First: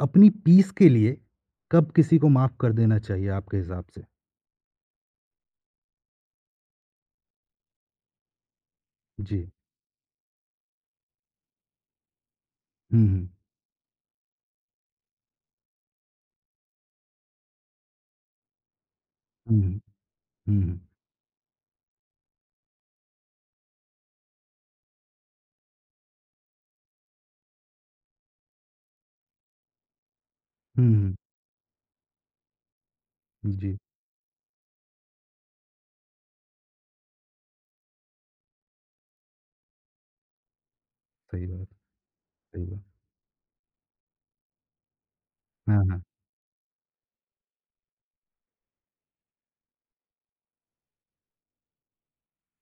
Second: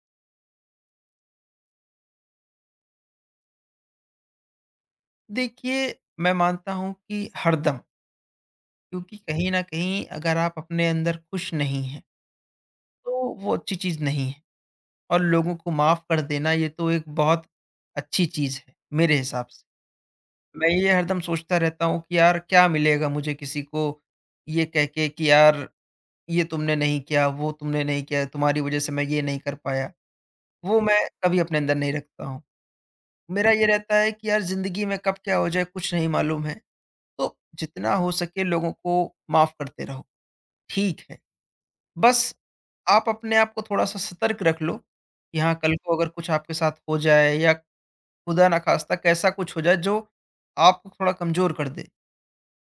अपनी पीस के लिए कब किसी को माफ़ कर देना चाहिए आपके हिसाब से? देखिए, मैं मानता हूँ कि हरदम, क्योंकि जी। कहीं न कहीं अगर आप अपने अंदर खुश नहीं हैं, हुँ, हुँ। तो वो अच्छी चीज़ नहीं है और लोगों को माफ़ कर देना ये तो एक बहुत अच्छी चीज़ है, मेरे हिसाब हुँ, से। हुँ। हुँ, मैं हुँ। ये हरदम सोचता रहता हूँ कि यार क्या मिलेगा मुझे किसी को ये कह के कि यार ये तुमने नहीं किया, वो तुमने नहीं किया, तुम्हारी वज़ह से मैं ये नहीं कर पाया। वो हुँ, मैं हुँ। कभी अपने अंदर नहीं रखता हूँ। मेरा ये जी, रहता है कि यार ज़िंदगी में कब क्या हो जाए कुछ नहीं मालूम है। तो जितना हो सके लोगों को माफ करते रहो, ठीक है। सही बात, बस सही बात। आप अपने आप को थोड़ा-सा सतर्क रख लो कि हाँ, कल हाँ, को हाँ। अगर कुछ आपके साथ हो जाए या खुदा ना ख़ास्ता कैसा कुछ हो जाए जो आपको थोड़ा कमज़ोर कर दे।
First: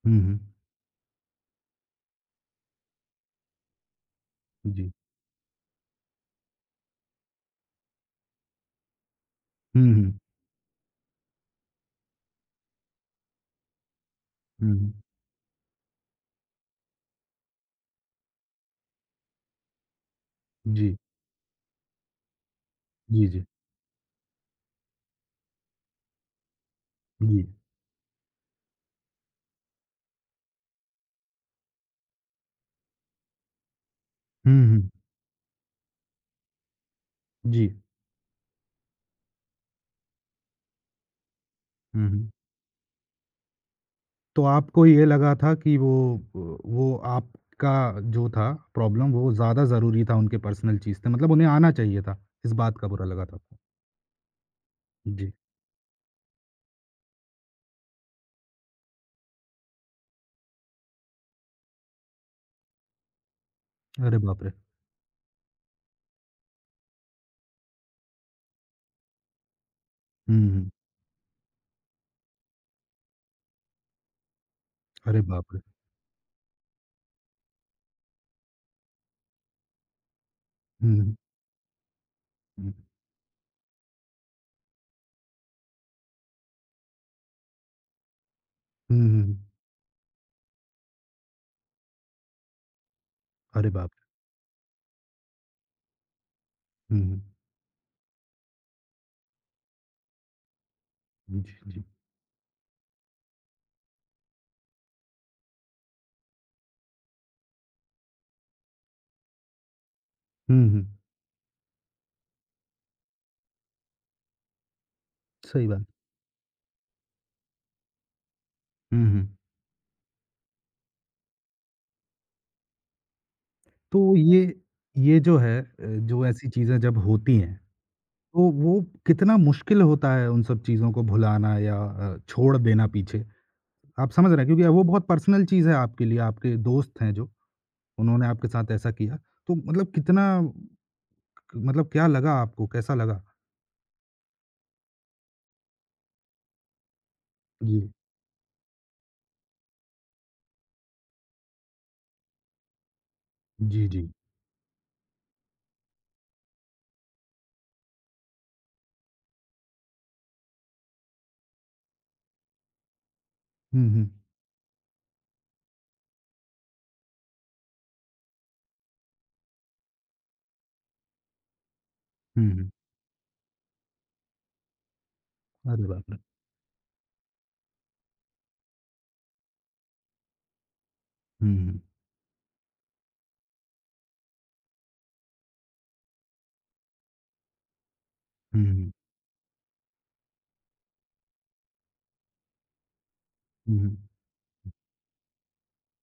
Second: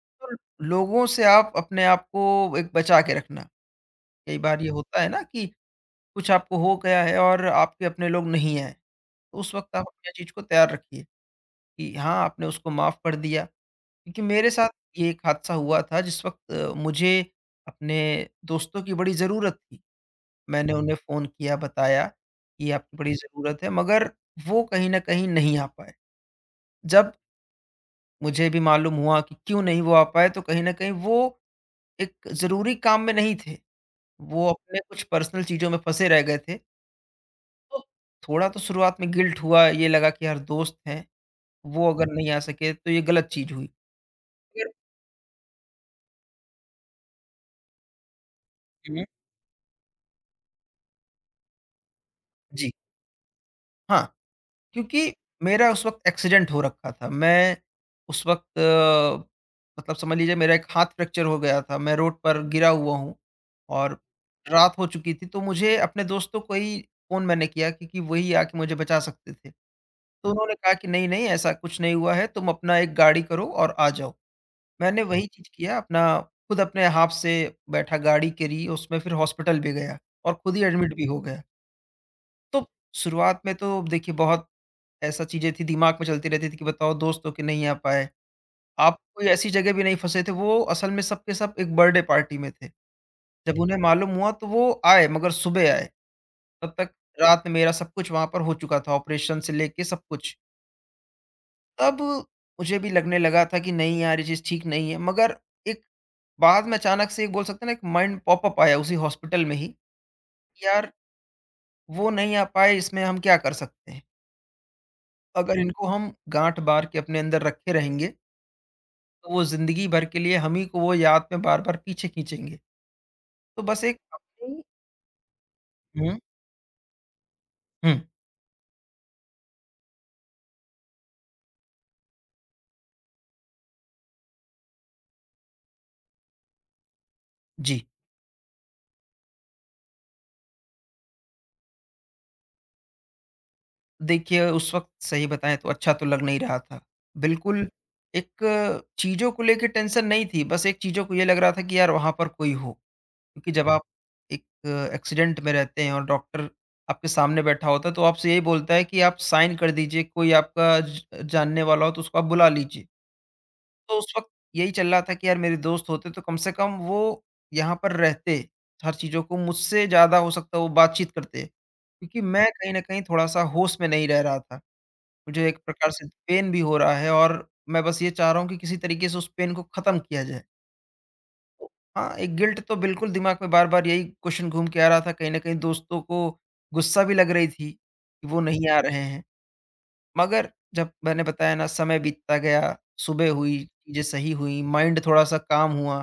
हुँ, तो हुँ। लोगों से आप अपने आप को एक बचा के रखना। कई बार ये जी। होता है ना कि कुछ आपको हो गया है और आपके अपने लोग नहीं आए, तो उस वक़्त आप हुँ, अपनी हुँ। चीज़ को तैयार रखिए कि हाँ, आपने उसको माफ़ कर दिया। क्योंकि मेरे हुँ, साथ हुँ। ये एक हादसा हुआ था जिस वक़्त मुझे अपने दोस्तों की बड़ी ज़रूरत थी। मैंने उन्हें जी, फ़ोन किया, बताया कि आपकी बड़ी जी, जी। ज़रूरत है, मगर वो कहीं न कहीं नहीं आ पाए। जब जी। मुझे भी मालूम हुआ कि क्यों नहीं वो आ पाए, तो कहीं न कहीं वो एक ज़रूरी काम में नहीं थे। वो हुँ, अपने हुँ। कुछ पर्सनल चीज़ों में फँसे रह गए थे। जी। तो थोड़ा तो शुरुआत में गिल्ट हुआ, ये लगा कि यार दोस्त हैं, वो हुँ, अगर हुँ। नहीं आ सके तो ये गलत चीज़ हुई। तो फिर आपको ये लगा था कि वो आपका जो था हुँ। प्रॉब्लम वो ज़्यादा ज़रूरी था उनके पर्सनल चीज़ से मतलब उन्हें आना चाहिए था, इस जी, बात का बुरा लगा था आपको? हाँ। क्योंकि जी। मेरा उस वक़्त एक्सीडेंट हो रखा था। मैं उस वक़्त मतलब समझ लीजिए मेरा एक हाथ फ्रैक्चर हो गया था। मैं रोड पर गिरा हुआ हूँ और अरे बाप रे! रात हो चुकी थी, तो मुझे अपने दोस्तों को ही फ़ोन मैंने किया क्योंकि वही आके मुझे बचा सकते थे। तो हुँ, उन्होंने हुँ। कहा कि नहीं, नहीं ऐसा कुछ नहीं हुआ है, तुम अपना एक गाड़ी करो और आ जाओ। मैंने अरे वही चीज़ बाप रे! किया अपना खुद अपने हाथ से बैठा गाड़ी करी, उसमें फिर हॉस्पिटल भी गया और खुद ही एडमिट हुँ, भी हुँ। हो गया। तो हुँ। शुरुआत में तो देखिए बहुत ऐसा चीज़ें थी दिमाग में चलती रहती थी कि बताओ दोस्त हो के नहीं आ पाए। हुँ, आप हुँ, कोई हुँ। ऐसी जगह भी नहीं फँसे थे, वो असल में सब के सब एक बर्थडे पार्टी में थे। जब अरे उन्हें बाप रे! मालूम हुआ तो वो आए मगर सुबह आए, तब तक हुँ, हुँ। रात में मेरा सब कुछ वहाँ पर हो चुका था ऑपरेशन से लेके सब कुछ। जी, जी। तब मुझे भी लगने लगा था कि नहीं यार ये चीज़ ठीक नहीं है, मगर एक बाद में अचानक से एक बोल सकते हैं ना एक माइंड पॉपअप आया उसी हॉस्पिटल में ही, हुँ, हुँ। यार वो नहीं आ पाए इसमें हम क्या कर सकते हैं? अगर सही बात। इनको हम गाँठ बाँध के अपने अंदर रखे रहेंगे हुँ, हुँ। तो वो ज़िंदगी भर के लिए हम ही को वो याद में बार-बार पीछे खींचेंगे। तो बस एक तो ये अपनी ये जो है हुँ, जो ऐसी चीज़ें जब होती हैं, हुँ, तो वो कितना मुश्किल होता है उन सब चीज़ों को भुलाना या छोड़ देना पीछे? आप समझ रहे हैं क्योंकि वो बहुत पर्सनल चीज़ है आपके लिए, आपके दोस्त हैं जो, जी। उन्होंने आपके साथ ऐसा किया। तो मतलब कितना मतलब क्या लगा आपको, कैसा लगा? देखिए उस वक़्त सही बताएँ तो अच्छा तो लग नहीं रहा था। बिल्कुल जी। एक चीज़ों को लेके टेंशन नहीं थी, बस एक चीज़ों को ये लग रहा था कि यार वहाँ पर कोई हो। क्योंकि जब आप जी, जी। एक एक्सीडेंट में रहते हैं और डॉक्टर आपके सामने बैठा होता है, तो आपसे यही बोलता है कि आप साइन कर दीजिए, कोई आपका ज जानने वाला हो तो उसको आप बुला लीजिए। हुँ, तो हुँ। उस वक़्त यही चल रहा था कि यार मेरे दोस्त होते तो कम से कम वो यहाँ पर रहते, हर चीज़ों को मुझसे ज़्यादा हो सकता है वो बातचीत करते। क्योंकि मैं हुँ, हुँ। कहीं न कहीं थोड़ा-सा होश में नहीं रह रहा था। मुझे एक अरे प्रकार से बाप रे! पेन भी हो रहा है और मैं बस ये चाह रहा हूँ कि किसी तरीके से उस पेन को ख़त्म किया जाए। हुँ, तो हुँ। हाँ, एक गिल्ट तो बिल्कुल दिमाग में बार-बार यही क्वेश्चन घूम के आ रहा था, कहीं न कहीं दोस्तों को गुस्सा भी लग रही थी, कि वो हुँ, नहीं आ हुँ। रहे हैं। मगर जब मैंने बताया ना समय बीतता गया, सुबह हुई, हुँ, हुँ। चीज़ें सही हुईं, माइंड थोड़ा-सा काम हुआ,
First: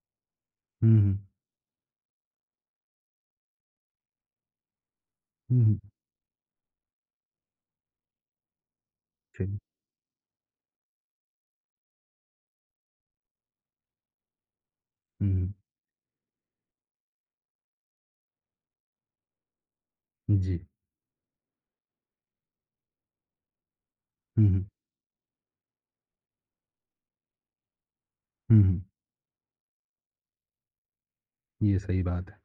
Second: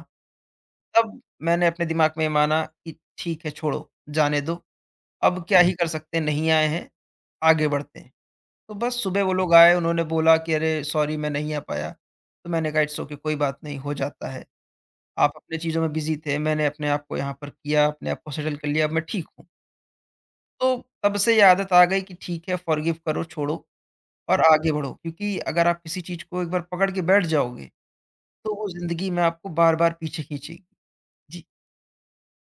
हुँ, हुँ। तब मैंने अपने दिमाग में माना कि ठीक है छोड़ो, जाने दो, अब क्या हुँ, ही हुँ। कर सकते हैं, नहीं आए हैं, आगे बढ़ते हैं। तो बस सुबह वो जी। लोग आए, उन्होंने बोला कि अरे सॉरी मैं नहीं आ पाया, तो मैंने कहा इट्स ओके कोई बात नहीं, हो जाता है। आप हुँ, अपनी चीज़ों में बिज़ी थे, मैंने अपने आप को यहाँ पर किया, अपने आप को सेटल कर लिया, अब मैं ठीक हूँ। जी। तो तब से ये आदत आ गई कि ठीक है फॉरगिव करो, छोड़ो। और हुँ, हुँ। आगे बढ़ो क्योंकि अगर आप किसी चीज़ को एक बार पकड़ के बैठ जाओगे, तो हुँ, वो हुँ। ज़िंदगी में आपको बार-बार पीछे खींचेगी। जी। ये सही बात है।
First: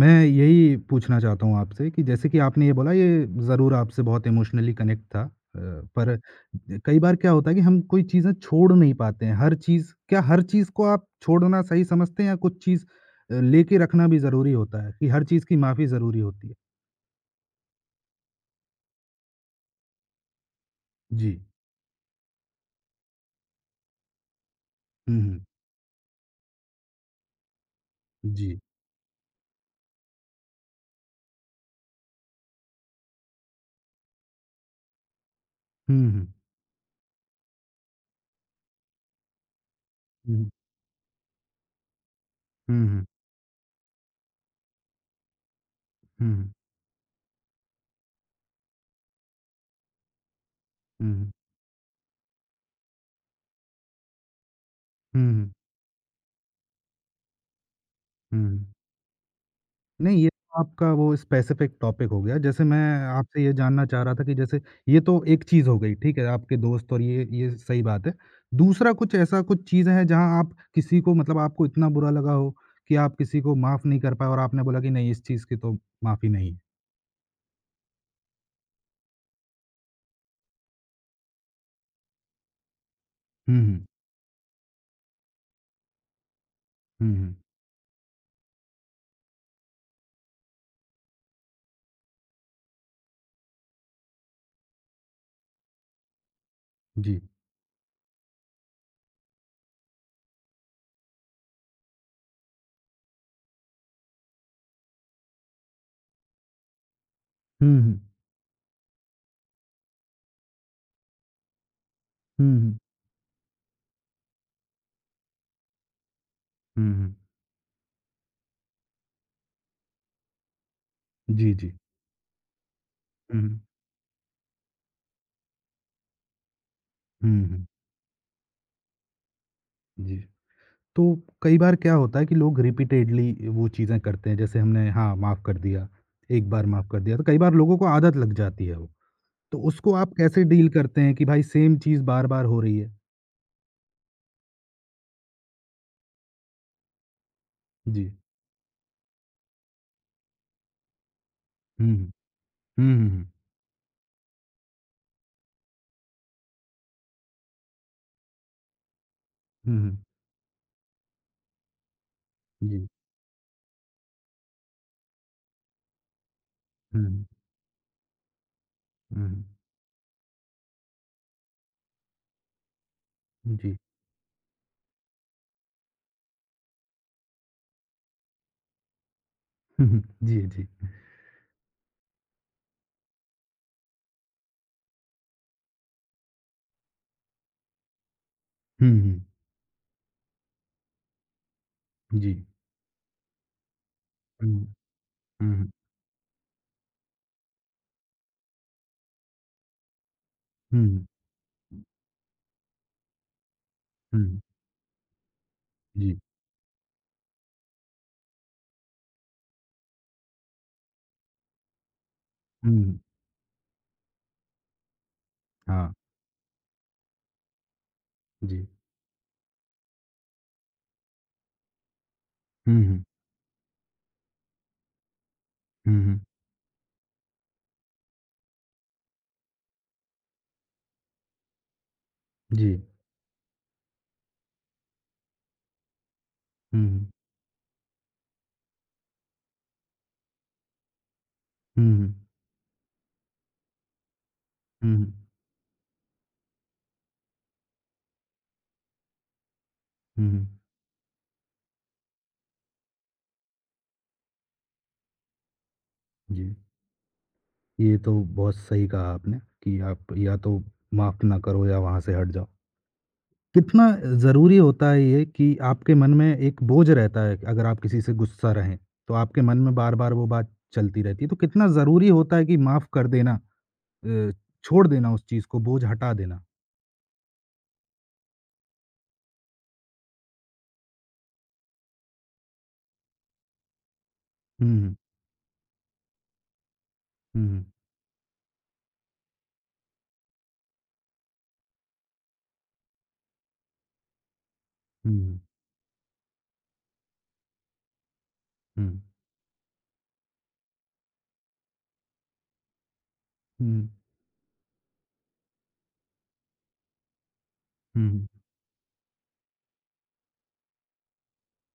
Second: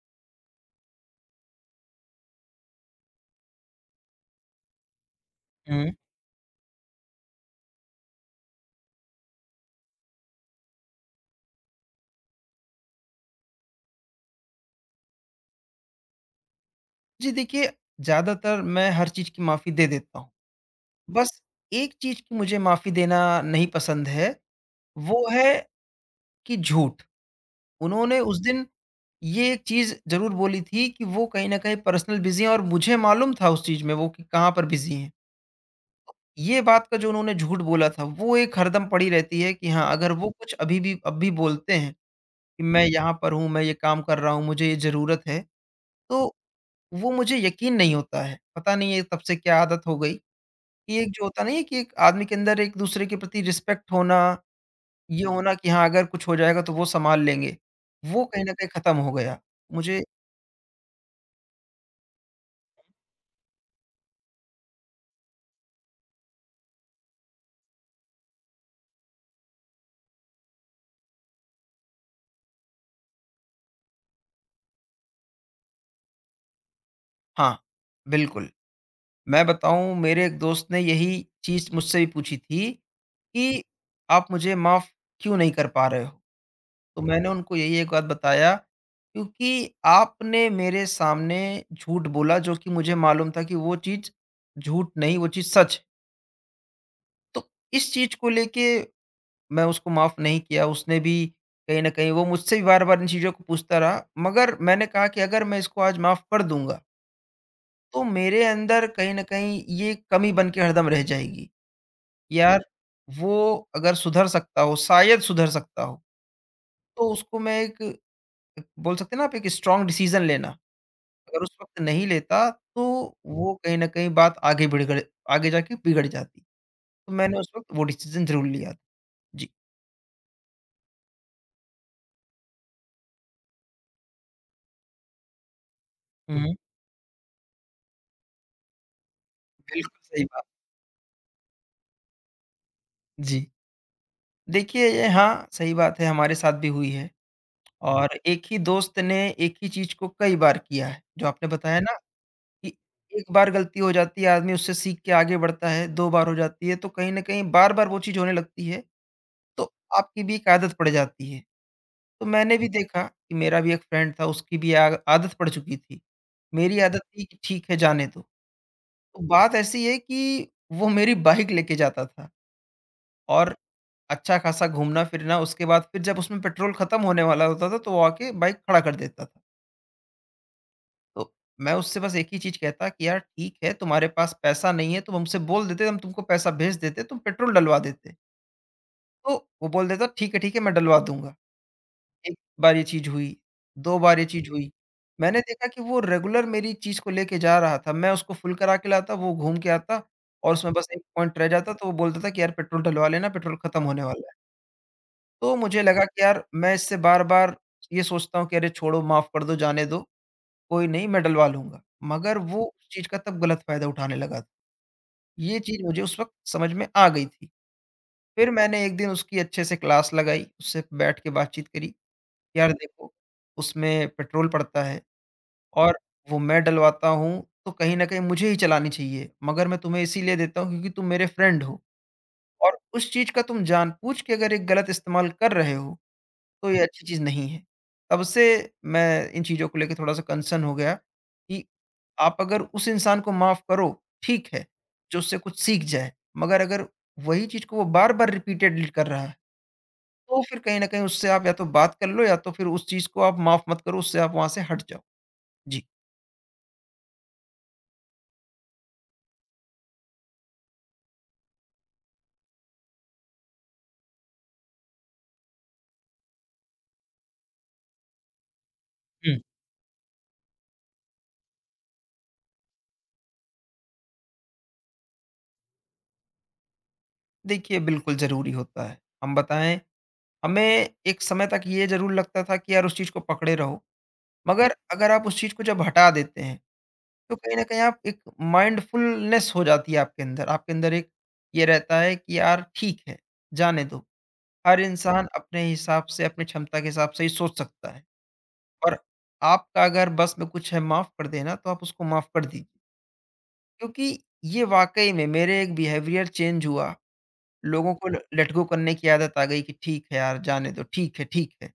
मैं यही पूछना चाहता हूँ आपसे कि जैसे कि आपने ये बोला ये ज़रूर आपसे बहुत इमोशनली कनेक्ट था। हुँ। पर कई बार क्या होता है कि हम कोई चीज़ें छोड़ नहीं पाते हैं, हर चीज़ को आप छोड़ना सही समझते हैं या कुछ चीज़ लेके रखना भी ज़रूरी होता है कि हर चीज़ की माफ़ी ज़रूरी होती है? जी, देखिए ज़्यादातर मैं हर चीज़ की माफ़ी दे देता हूँ। जी। बस एक चीज़ की मुझे माफ़ी देना नहीं पसंद है, हुँ, वो हुँ। है कि झूठ। उन्होंने उस जी। दिन ये एक चीज़ ज़रूर बोली थी कि वो कहीं न कहीं पर्सनल बिज़ी हैं और मुझे मालूम था उस चीज़ में वो कि कहाँ पर बिज़ी हैं। हुँ, हुँ। ये बात का जो उन्होंने झूठ बोला था, वो एक हरदम पड़ी रहती है कि हाँ, अगर वो हुँ, कुछ अभी भी अब भी बोलते हैं कि मैं हुँ। यहाँ पर हूँ, मैं ये काम कर रहा हूँ, मुझे ये ज़रूरत है। हुँ, तो हुँ। वो मुझे यकीन नहीं होता है। पता नहीं ये तब से क्या आदत हो गई कि एक हुँ, जो हुँ। होता नहीं है कि एक आदमी के अंदर एक-दूसरे के प्रति रिस्पेक्ट होना, हुँ, ये हुँ। हुँ, हुँ। होना कि हाँ, अगर कुछ हो जाएगा तो वो सँभाल लेंगे, वो हुँ, कहीं न हुँ। कहीं ख़त्म हो गया। मुझे नहीं, ये तो आपका वो स्पेसिफिक टॉपिक हो गया। जैसे मैं आपसे ये जानना चाह रहा था कि जैसे ये तो एक चीज़ हो गई, ठीक है? आपके दोस्त और ये सही बात है। दूसरा कुछ ऐसा कुछ चीज़ है जहाँ आप किसी को मतलब आपको इतना बुरा लगा हो कि आप किसी को माफ़ नहीं कर पाए और आपने बोला कि नहीं इस चीज़ की तो माफ़ी नहीं है? हाँ, बिल्कुल। मैं बताऊँ मेरे एक दोस्त ने यही चीज़ मुझसे भी पूछी थी हुँ, कि, हुँ। "आप मुझे माफ़ क्यों नहीं कर पा रहे हो?" तो हुँ, मैंने हुँ। उनको यही एक बात बताया, क्योंकि आपने मेरे सामने झूठ बोला जो कि मुझे मालूम था कि वो चीज़ झूठ नहीं, वो चीज़ सच है। जी। तो इस चीज़ को लेके मैं उसको माफ़ नहीं किया, उसने भी कहीं न कहीं वो मुझसे भी बार-बार इन चीज़ों को पूछता रहा, मगर मैंने कहा कि अगर मैं इसको आज माफ़ कर दूँगा, हुँ, हुँ। तो मेरे अंदर कहीं न कहीं ये कमी बन के हरदम रह जाएगी। हुँ, यार, हुँ। वो अगर सुधर सकता हो, शायद सुधर सकता हो, हुँ, तो हुँ। उसको मैं एक एक बोल सकते हैं ना आप एक स्ट्रॉन्ग डिसीज़न लेना। अगर जी, उस जी। वक़्त नहीं लेता, तो हुँ, वो हुँ। कहीं न कहीं बात आगे बिगड़ आगे जाके बिगड़ जाती। तो मैंने हुँ, उस हुँ। वक़्त वो डिसीज़न ज़रूर लिया था। जी। जी। तो कई बार क्या होता है कि लोग रिपीटेडली वो चीज़ें करते हैं, जैसे हमने हाँ, माफ़ कर दिया, एक हुँ, बार माफ़ कर दिया, तो कई बार लोगों को आदत लग जाती है वो। तो उसको बिल्कुल आप सही कैसे बात। डील करते हैं कि भाई सेम चीज़ बार-बार हो रही है? जी। देखिए ये हाँ, सही बात है हमारे साथ भी हुई है जी। और एक ही दोस्त ने एक ही चीज़ को कई बार किया है। जो आपने बताया हुँ, ना हुँ। कि हुँ, हुँ, हुँ। एक बार गलती हो जाती है, आदमी उससे सीख के आगे बढ़ता है, 2 बार हो जाती है, तो कहीं न कहीं बार-बार वो चीज़ होने लगती है, तो हुँ, हुँ। आपकी भी एक आदत पड़ जाती है। तो मैंने भी जी। देखा कि मेरा भी एक फ्रेंड था, उसकी भी आ आदत पड़ चुकी थी। मेरी आदत हुँ, थी हुँ। कि ठीक है जाने दो। हुँ, तो हुँ। बात ऐसी है कि वो मेरी बाइक लेके जाता था और जी। अच्छा खासा घूमना-फिरना उसके बाद फिर जब उसमें पेट्रोल खत्म होने वाला होता था तो वो आके बाइक खड़ा कर देता था। हुँ, हुँ। जी, जी। तो मैं उससे बस एक ही चीज़ कहता कि यार ठीक है तुम्हारे पास पैसा नहीं है, तुम हमसे बोल देते हम तुमको पैसा भेज देते, तुम पेट्रोल डलवा देते। हुँ, हुँ। तो वो बोल देता ठीक है मैं डलवा दूँगा। जी। एक बार ये चीज़ हुई, 2 बार ये हुँ, चीज़ हुई। मैंने हुँ, देखा हुँ। कि वो रेगुलर मेरी चीज़ को लेके जा रहा था, मैं उसको फुल करा के लाता, वो घूम के आता और उसमें हुँ, बस एक हुँ। पॉइंट रह जाता तो वो बोलता था कि यार पेट्रोल डलवा लेना, पेट्रोल खत्म होने हुँ, वाला है। हुँ। तो मुझे लगा जी। कि यार मैं इससे बार-बार ये सोचता हूँ कि अरे छोड़ो, माफ़ कर दो, जाने दो, कोई नहीं मैं डलवा लूँगा। मगर वो हुँ, उस हुँ। चीज़ का तब गलत फ़ायदा उठाने लगा था। ये चीज़ हाँ, मुझे उस वक़्त समझ में आ गई थी। फिर जी। मैंने एक दिन उसकी अच्छे से क्लास लगाई, उससे बैठ के बातचीत करी। यार हुँ, हुँ। देखो, उसमें पेट्रोल पड़ता है। और हुँ, हुँ। वो मैं डलवाता हूँ, तो कहीं न कहीं मुझे ही चलानी चाहिए, मगर मैं तुम्हें इसीलिए देता हूँ क्योंकि तुम मेरे फ्रेंड हो जी। और उस चीज़ का तुम जानबूझ के अगर एक गलत इस्तेमाल कर रहे हो, तो ये हुँ, अच्छी हुँ। चीज़ नहीं है। तब से मैं इन चीज़ों को लेके थोड़ा-सा कंसर्न हो गया कि हुँ, हुँ। आप अगर उस इंसान को माफ़ करो, ठीक है, हुँ, हुँ। जो उससे कुछ सीख जाए, मगर अगर वही चीज़ को वो बार-बार रिपीटेडली कर रहा है, हुँ, तो हुँ। फिर कहीं न कहीं उससे आप या तो बात कर लो या तो फिर उस चीज़ को आप माफ़ मत करो, उससे आप वहाँ से हट जाओ। जी। जी। ये तो बहुत सही कहा आपने कि आप या तो माफ़ ना करो या वहाँ से हट जाओ। कितना ज़रूरी होता है ये कि आपके मन में एक बोझ रहता है अगर आप किसी से गुस्सा रहें, तो आपके मन में बार-बार वो बात चलती रहती है, तो कितना ज़रूरी होता है कि माफ़ कर देना अ, छोड़ देना उस चीज़ को, बोझ हटा देना। देखिए, बिल्कुल ज़रूरी होता है। हम बताएँ, हमें एक समय तक ये ज़रूर लगता था कि यार उस चीज़ को पकड़े रहो, हुँ। हुँ, मगर हुँ, अगर आप उस चीज़ को जब हटा देते हैं, तो कहीं न हुँ, कहीं आप एक माइंडफुलनेस हो जाती है आपके अंदर। आपके अंदर एक ये रहता है कि यार ठीक है, जाने दो। हर इंसान हुँ, अपने हिसाब से, अपनी क्षमता के हिसाब से ही सोच सकता है हुँ, और आपका अगर बस में कुछ है माफ़ कर देना, तो आप उसको माफ़ कर दीजिए। हुँ, क्योंकि ये वाक़ई में मेरे एक बिहेवियर चेंज हुआ लोगों को हुँ, ल हुँ, लेट गो करने की आदत आ गई कि ठीक है यार, जाने दो, ठीक है, ठीक है।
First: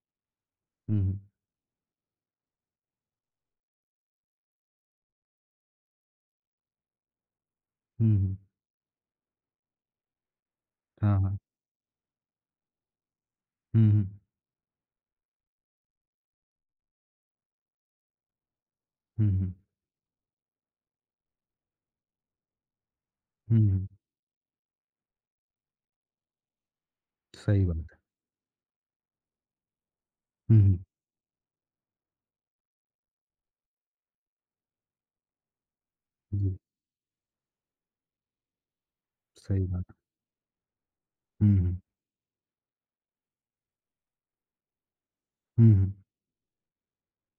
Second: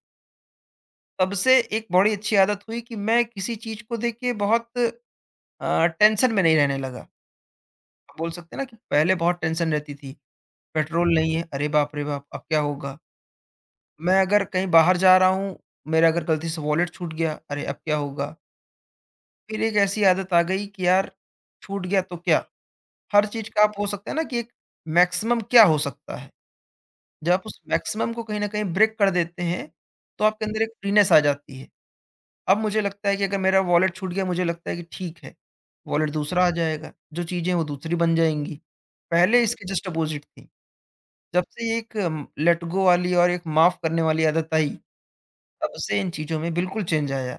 हुँ, तब से एक बड़ी अच्छी आदत हुई कि मैं किसी चीज़ को देखिए बहुत टेंशन में नहीं रहने लगा। हुँ, आप बोल हुँ, सकते हैं ना कि पहले बहुत टेंशन रहती थी, पेट्रोल हाँ, नहीं हाँ। है, अरे बाप रे बाप! अब क्या होगा? हुँ, हुँ, मैं अगर कहीं बाहर जा रहा हूँ, मेरा अगर गलती से वॉलेट छूट गया, अरे अब क्या होगा? हुँ, हुँ, फिर एक ऐसी आदत आ गई कि यार छूट गया तो क्या? हर चीज़ हुँ, का आप हो हुँ, सकता है ना कि एक मैक्सिमम क्या हो सकता है? जब आप उस सही बात है। मैक्सिमम को कहीं न कहीं ब्रेक कर देते हैं, तो आपके हुँ, अंदर एक हुँ, फ्रीनेस आ जाती है। अब मुझे लगता है कि अगर मेरा वॉलेट छूट गया, मुझे लगता है कि ठीक है, वॉलेट दूसरा आ जी, जाएगा, जो चीज़ें हैं वो दूसरी बन जाएँगी। पहले इसके सही बात जस्ट है। अपोज़िट थी। जब हुँ, से हुँ, ये एक लेट गो वाली और एक माफ़ करने वाली आदत आई, हुँ, तब हुँ, से इन चीज़ों में बिल्कुल चेंज आया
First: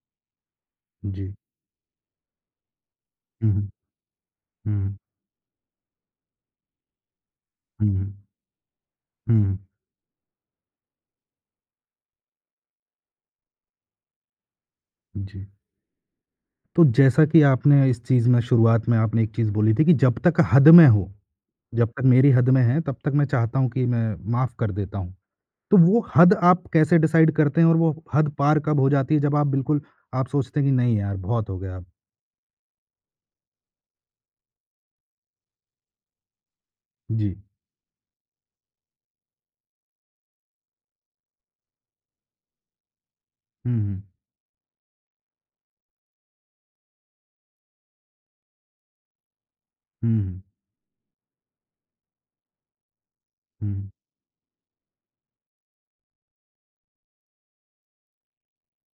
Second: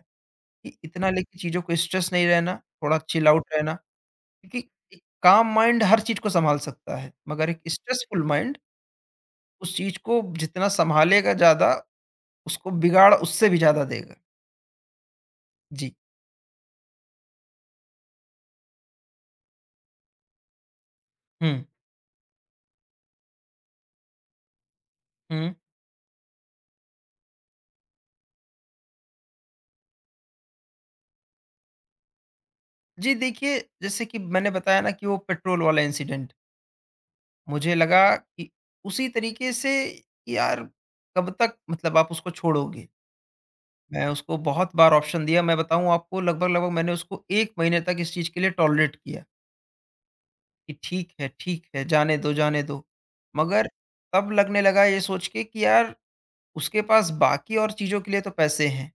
कि इतना जी। लेके चीज़ों को स्ट्रेस नहीं रहना, थोड़ा चिल आउट हुँ, हुँ। रहना क्योंकि एक काम माइंड हर चीज़ को सँभाल सकता है, मगर एक हुँ, हुँ, स्ट्रेसफुल माइंड हुँ, उस चीज़ को जितना सँभालेगा ज़्यादा उसको बिगाड़ उससे भी ज़्यादा देगा। जी। जी। तो जैसा कि आपने इस चीज़ में शुरुआत में आपने एक चीज़ बोली थी कि जब तक हद में हो, हुँ। जब तक मेरी हद में है, तब तक मैं चाहता हूँ कि मैं माफ़ कर देता हूँ। हुँ। तो वो हद आप कैसे डिसाइड करते हैं और वो हद पार कब हो जाती है जब आप बिल्कुल आप सोचते हैं कि नहीं यार बहुत हो गया अब? जी, देखिए जैसे कि मैंने बताया ना कि वो पेट्रोल वाला इंसिडेंट, जी। मुझे लगा कि उसी तरीके से यार कब तक मतलब आप उसको छोड़ोगे? हुँ, हुँ। मैं उसको बहुत बार ऑप्शन दिया, मैं बताऊँ आपको लगभग-लगभग मैंने उसको 1 महीने तक इस चीज़ के लिए टॉलरेट किया हुँ, हुँ, कि ठीक है, जाने दो, जाने दो। मगर हुँ, तब लगने लगा ये सोच के कि यार उसके पास बाकी और चीज़ों के लिए तो पैसे हैं।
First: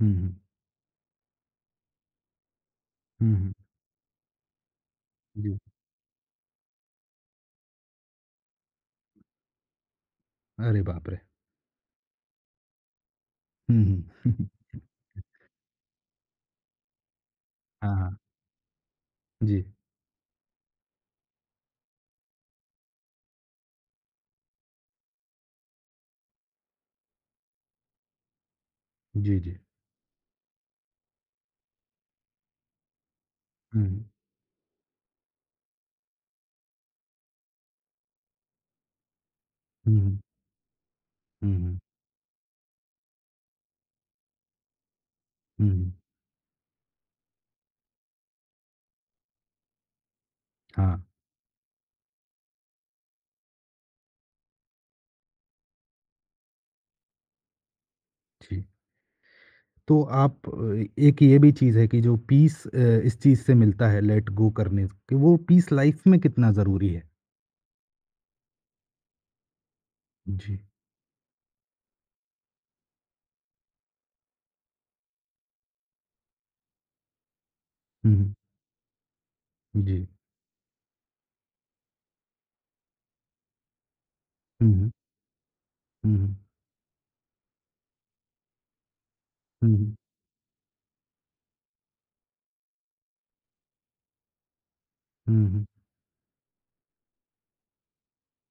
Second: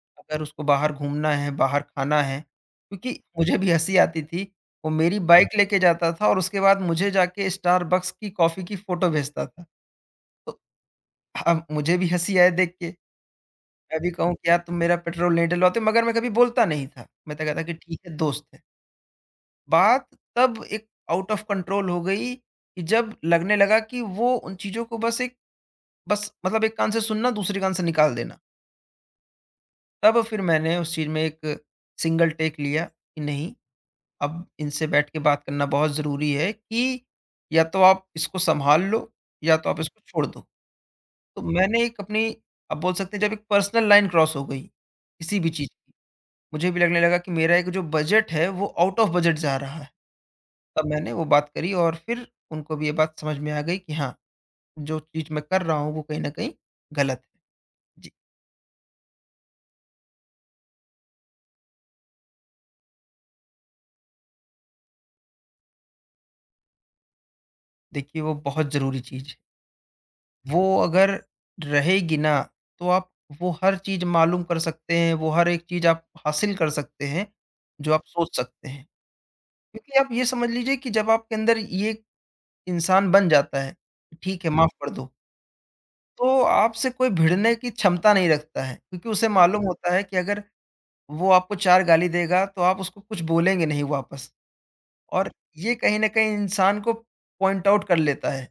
हुँ, हुँ, अगर उसको बाहर घूमना है, बाहर खाना है क्योंकि हुँ, हुँ, मुझे भी हँसी आती थी, वो मेरी बाइक जी। लेके जाता था और उसके बाद मुझे जाके स्टारबक्स की कॉफ़ी की फ़ोटो भेजता था। तो अरे बाप रे! अब मुझे भी हँसी आए देख के, मैं हुँ, भी कहूँ हुँ। कि यार तुम मेरा पेट्रोल नहीं डलवाते मगर मैं कभी बोलता नहीं था। मैं तो कहता कि हाँ, ठीक है हाँ। दोस्त है। जी, बात तब एक आउट ऑफ कंट्रोल हो गई कि जब लगने लगा कि वो उन चीज़ों को बस मतलब एक कान से सुनना, दूसरे कान से निकाल देना। जी, जी। तब फिर मैंने उस चीज़ में एक सिंगल टेक लिया कि नहीं हुँ, अब इनसे बैठ के बात करना बहुत ज़रूरी है कि या तो आप इसको सँभाल लो, या तो आप हुँ, इसको हुँ, छोड़ दो। तो हुँ, हुँ, मैंने एक अपनी आप बोल सकते हैं जब एक पर्सनल लाइन क्रॉस हो गई, किसी भी हुँ, चीज़ हुँ, की, मुझे भी लगने लगा कि मेरा एक जो बजट है वो आउट ऑफ बजट जा रहा है। तब हाँ, मैंने वो बात करी और फिर उनको भी ये बात समझ में आ गई कि हाँ, जो चीज़ मैं कर रहा हूँ वो कहीं न कहीं गलत है। जी, जी। तो आप एक ये भी चीज़ है कि जो पीस इस चीज़ से मिलता है लेट गो करने कि वो पीस लाइफ में कितना ज़रूरी है? देखिए वो बहुत ज़रूरी चीज़ है। जी। वो अगर रहेगी ना, तो आप वो हर चीज़ मालूम कर सकते हैं, वो हर एक चीज़ आप हासिल कर सकते हैं, जो आप हुँ, हुँ। सोच सकते हैं। जी। क्योंकि आप ये समझ लीजिए कि जब आपके अंदर ये इंसान बन जाता है, ठीक है हुँ। माफ़ हुँ, कर हुँ। दो, हुँ, हुँ। तो आपसे कोई भिड़ने की क्षमता नहीं रखता है, क्योंकि उसे मालूम हुँ, होता हुँ। है कि अगर वो आपको 4 गाली देगा, तो आप उसको कुछ बोलेंगे नहीं वापस। और हुँ, हुँ। ये कहीं न कहीं इंसान को पॉइंट आउट कर लेता है,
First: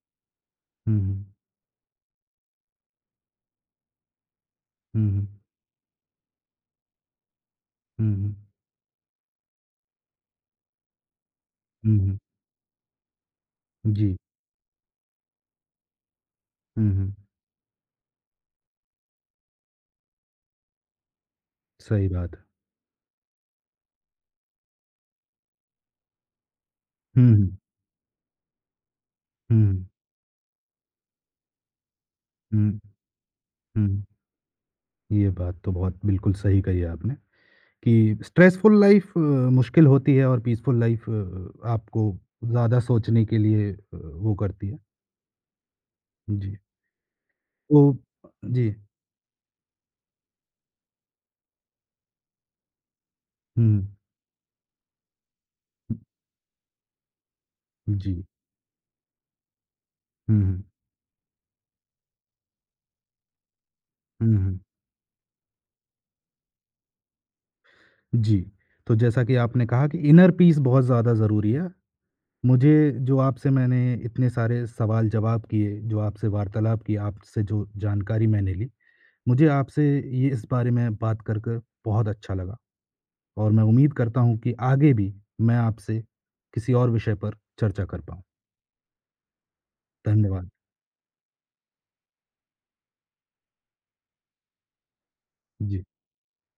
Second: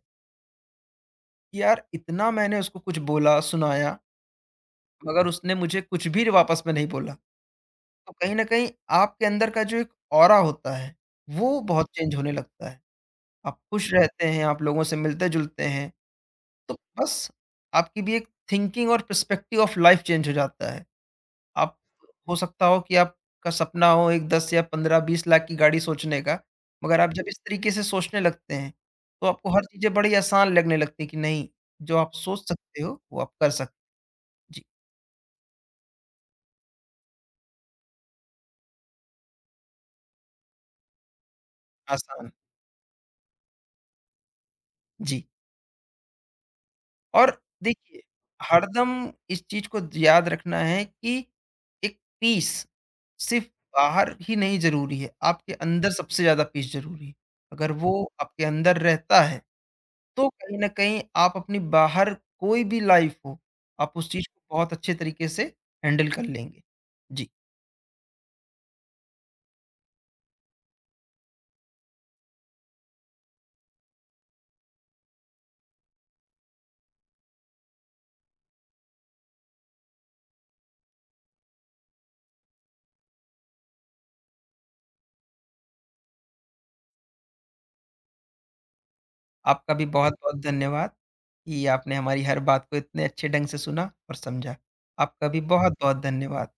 हुँ, हुँ। कि यार इतना मैंने उसको कुछ बोला, सुनाया। हुँ, हुँ। मगर उसने मुझे कुछ भी वापस में नहीं बोला। तो हुँ, कहीं हुँ। न कहीं आपके अंदर का जो एक ऑरा होता है, वो बहुत हुँ, चेंज हुँ। होने लगता है। आप खुश जी। रहते हैं, आप लोगों से मिलते-जुलते हैं, तो हुँ, हुँ। बस आपकी भी एक थिंकिंग और पर्सपेक्टिव ऑफ लाइफ चेंज हो जाता है। आप सही बात हो है। सकता हो कि आपका सपना हो एक 10 या 15-20 लाख की गाड़ी सोचने का, मगर आप जब हुँ, इस हुँ। तरीके से सोचने लगते हैं, तो आपको हर हुँ, चीज़ें बड़ी आसान लगने लगती हैं कि नहीं, जो आप सोच हुँ। सकते हो, वो आप कर सक हुँ। जी, ये बात तो बहुत बिल्कुल सही कही है आपने कि स्ट्रेसफुल लाइफ़ मुश्किल होती है और पीसफुल लाइफ़ आपको आसान। ज़्यादा सोचने के लिए वो करती है। जी। जी। और तो देखिए, जी। हरदम इस चीज़ को याद रखना है कि एक पीस सिर्फ़ हुँ, हुँ। बाहर ही नहीं ज़रूरी है, आपके अंदर सबसे ज़्यादा पीस ज़रूरी है। अगर वो जी। आपके अंदर रहता है, तो हुँ, कहीं हुँ। न कहीं आप अपनी बाहर कोई भी लाइफ़ हो, आप उस चीज़ हुँ, को हुँ। बहुत अच्छे तरीके से हैंडल कर लेंगे। जी, जी। तो जैसा कि आपने कहा कि इनर पीस बहुत ज़्यादा ज़रूरी है। मुझे जो आपसे मैंने इतने सारे सवाल-जवाब किए, जो आपसे वार्तालाप की, आपसे जो जानकारी मैंने ली, मुझे आपसे ये इस बारे में बात कर कर बहुत अच्छा लगा और मैं उम्मीद करता हूँ कि आगे भी मैं आपसे किसी और विषय पर चर्चा कर पाऊँ। आपका भी बहुत-बहुत धन्यवाद। धन्यवाद कि आपने हमारी हर बात को इतने अच्छे ढंग से सुना और समझा। आपका भी जी। बहुत-बहुत धन्यवाद।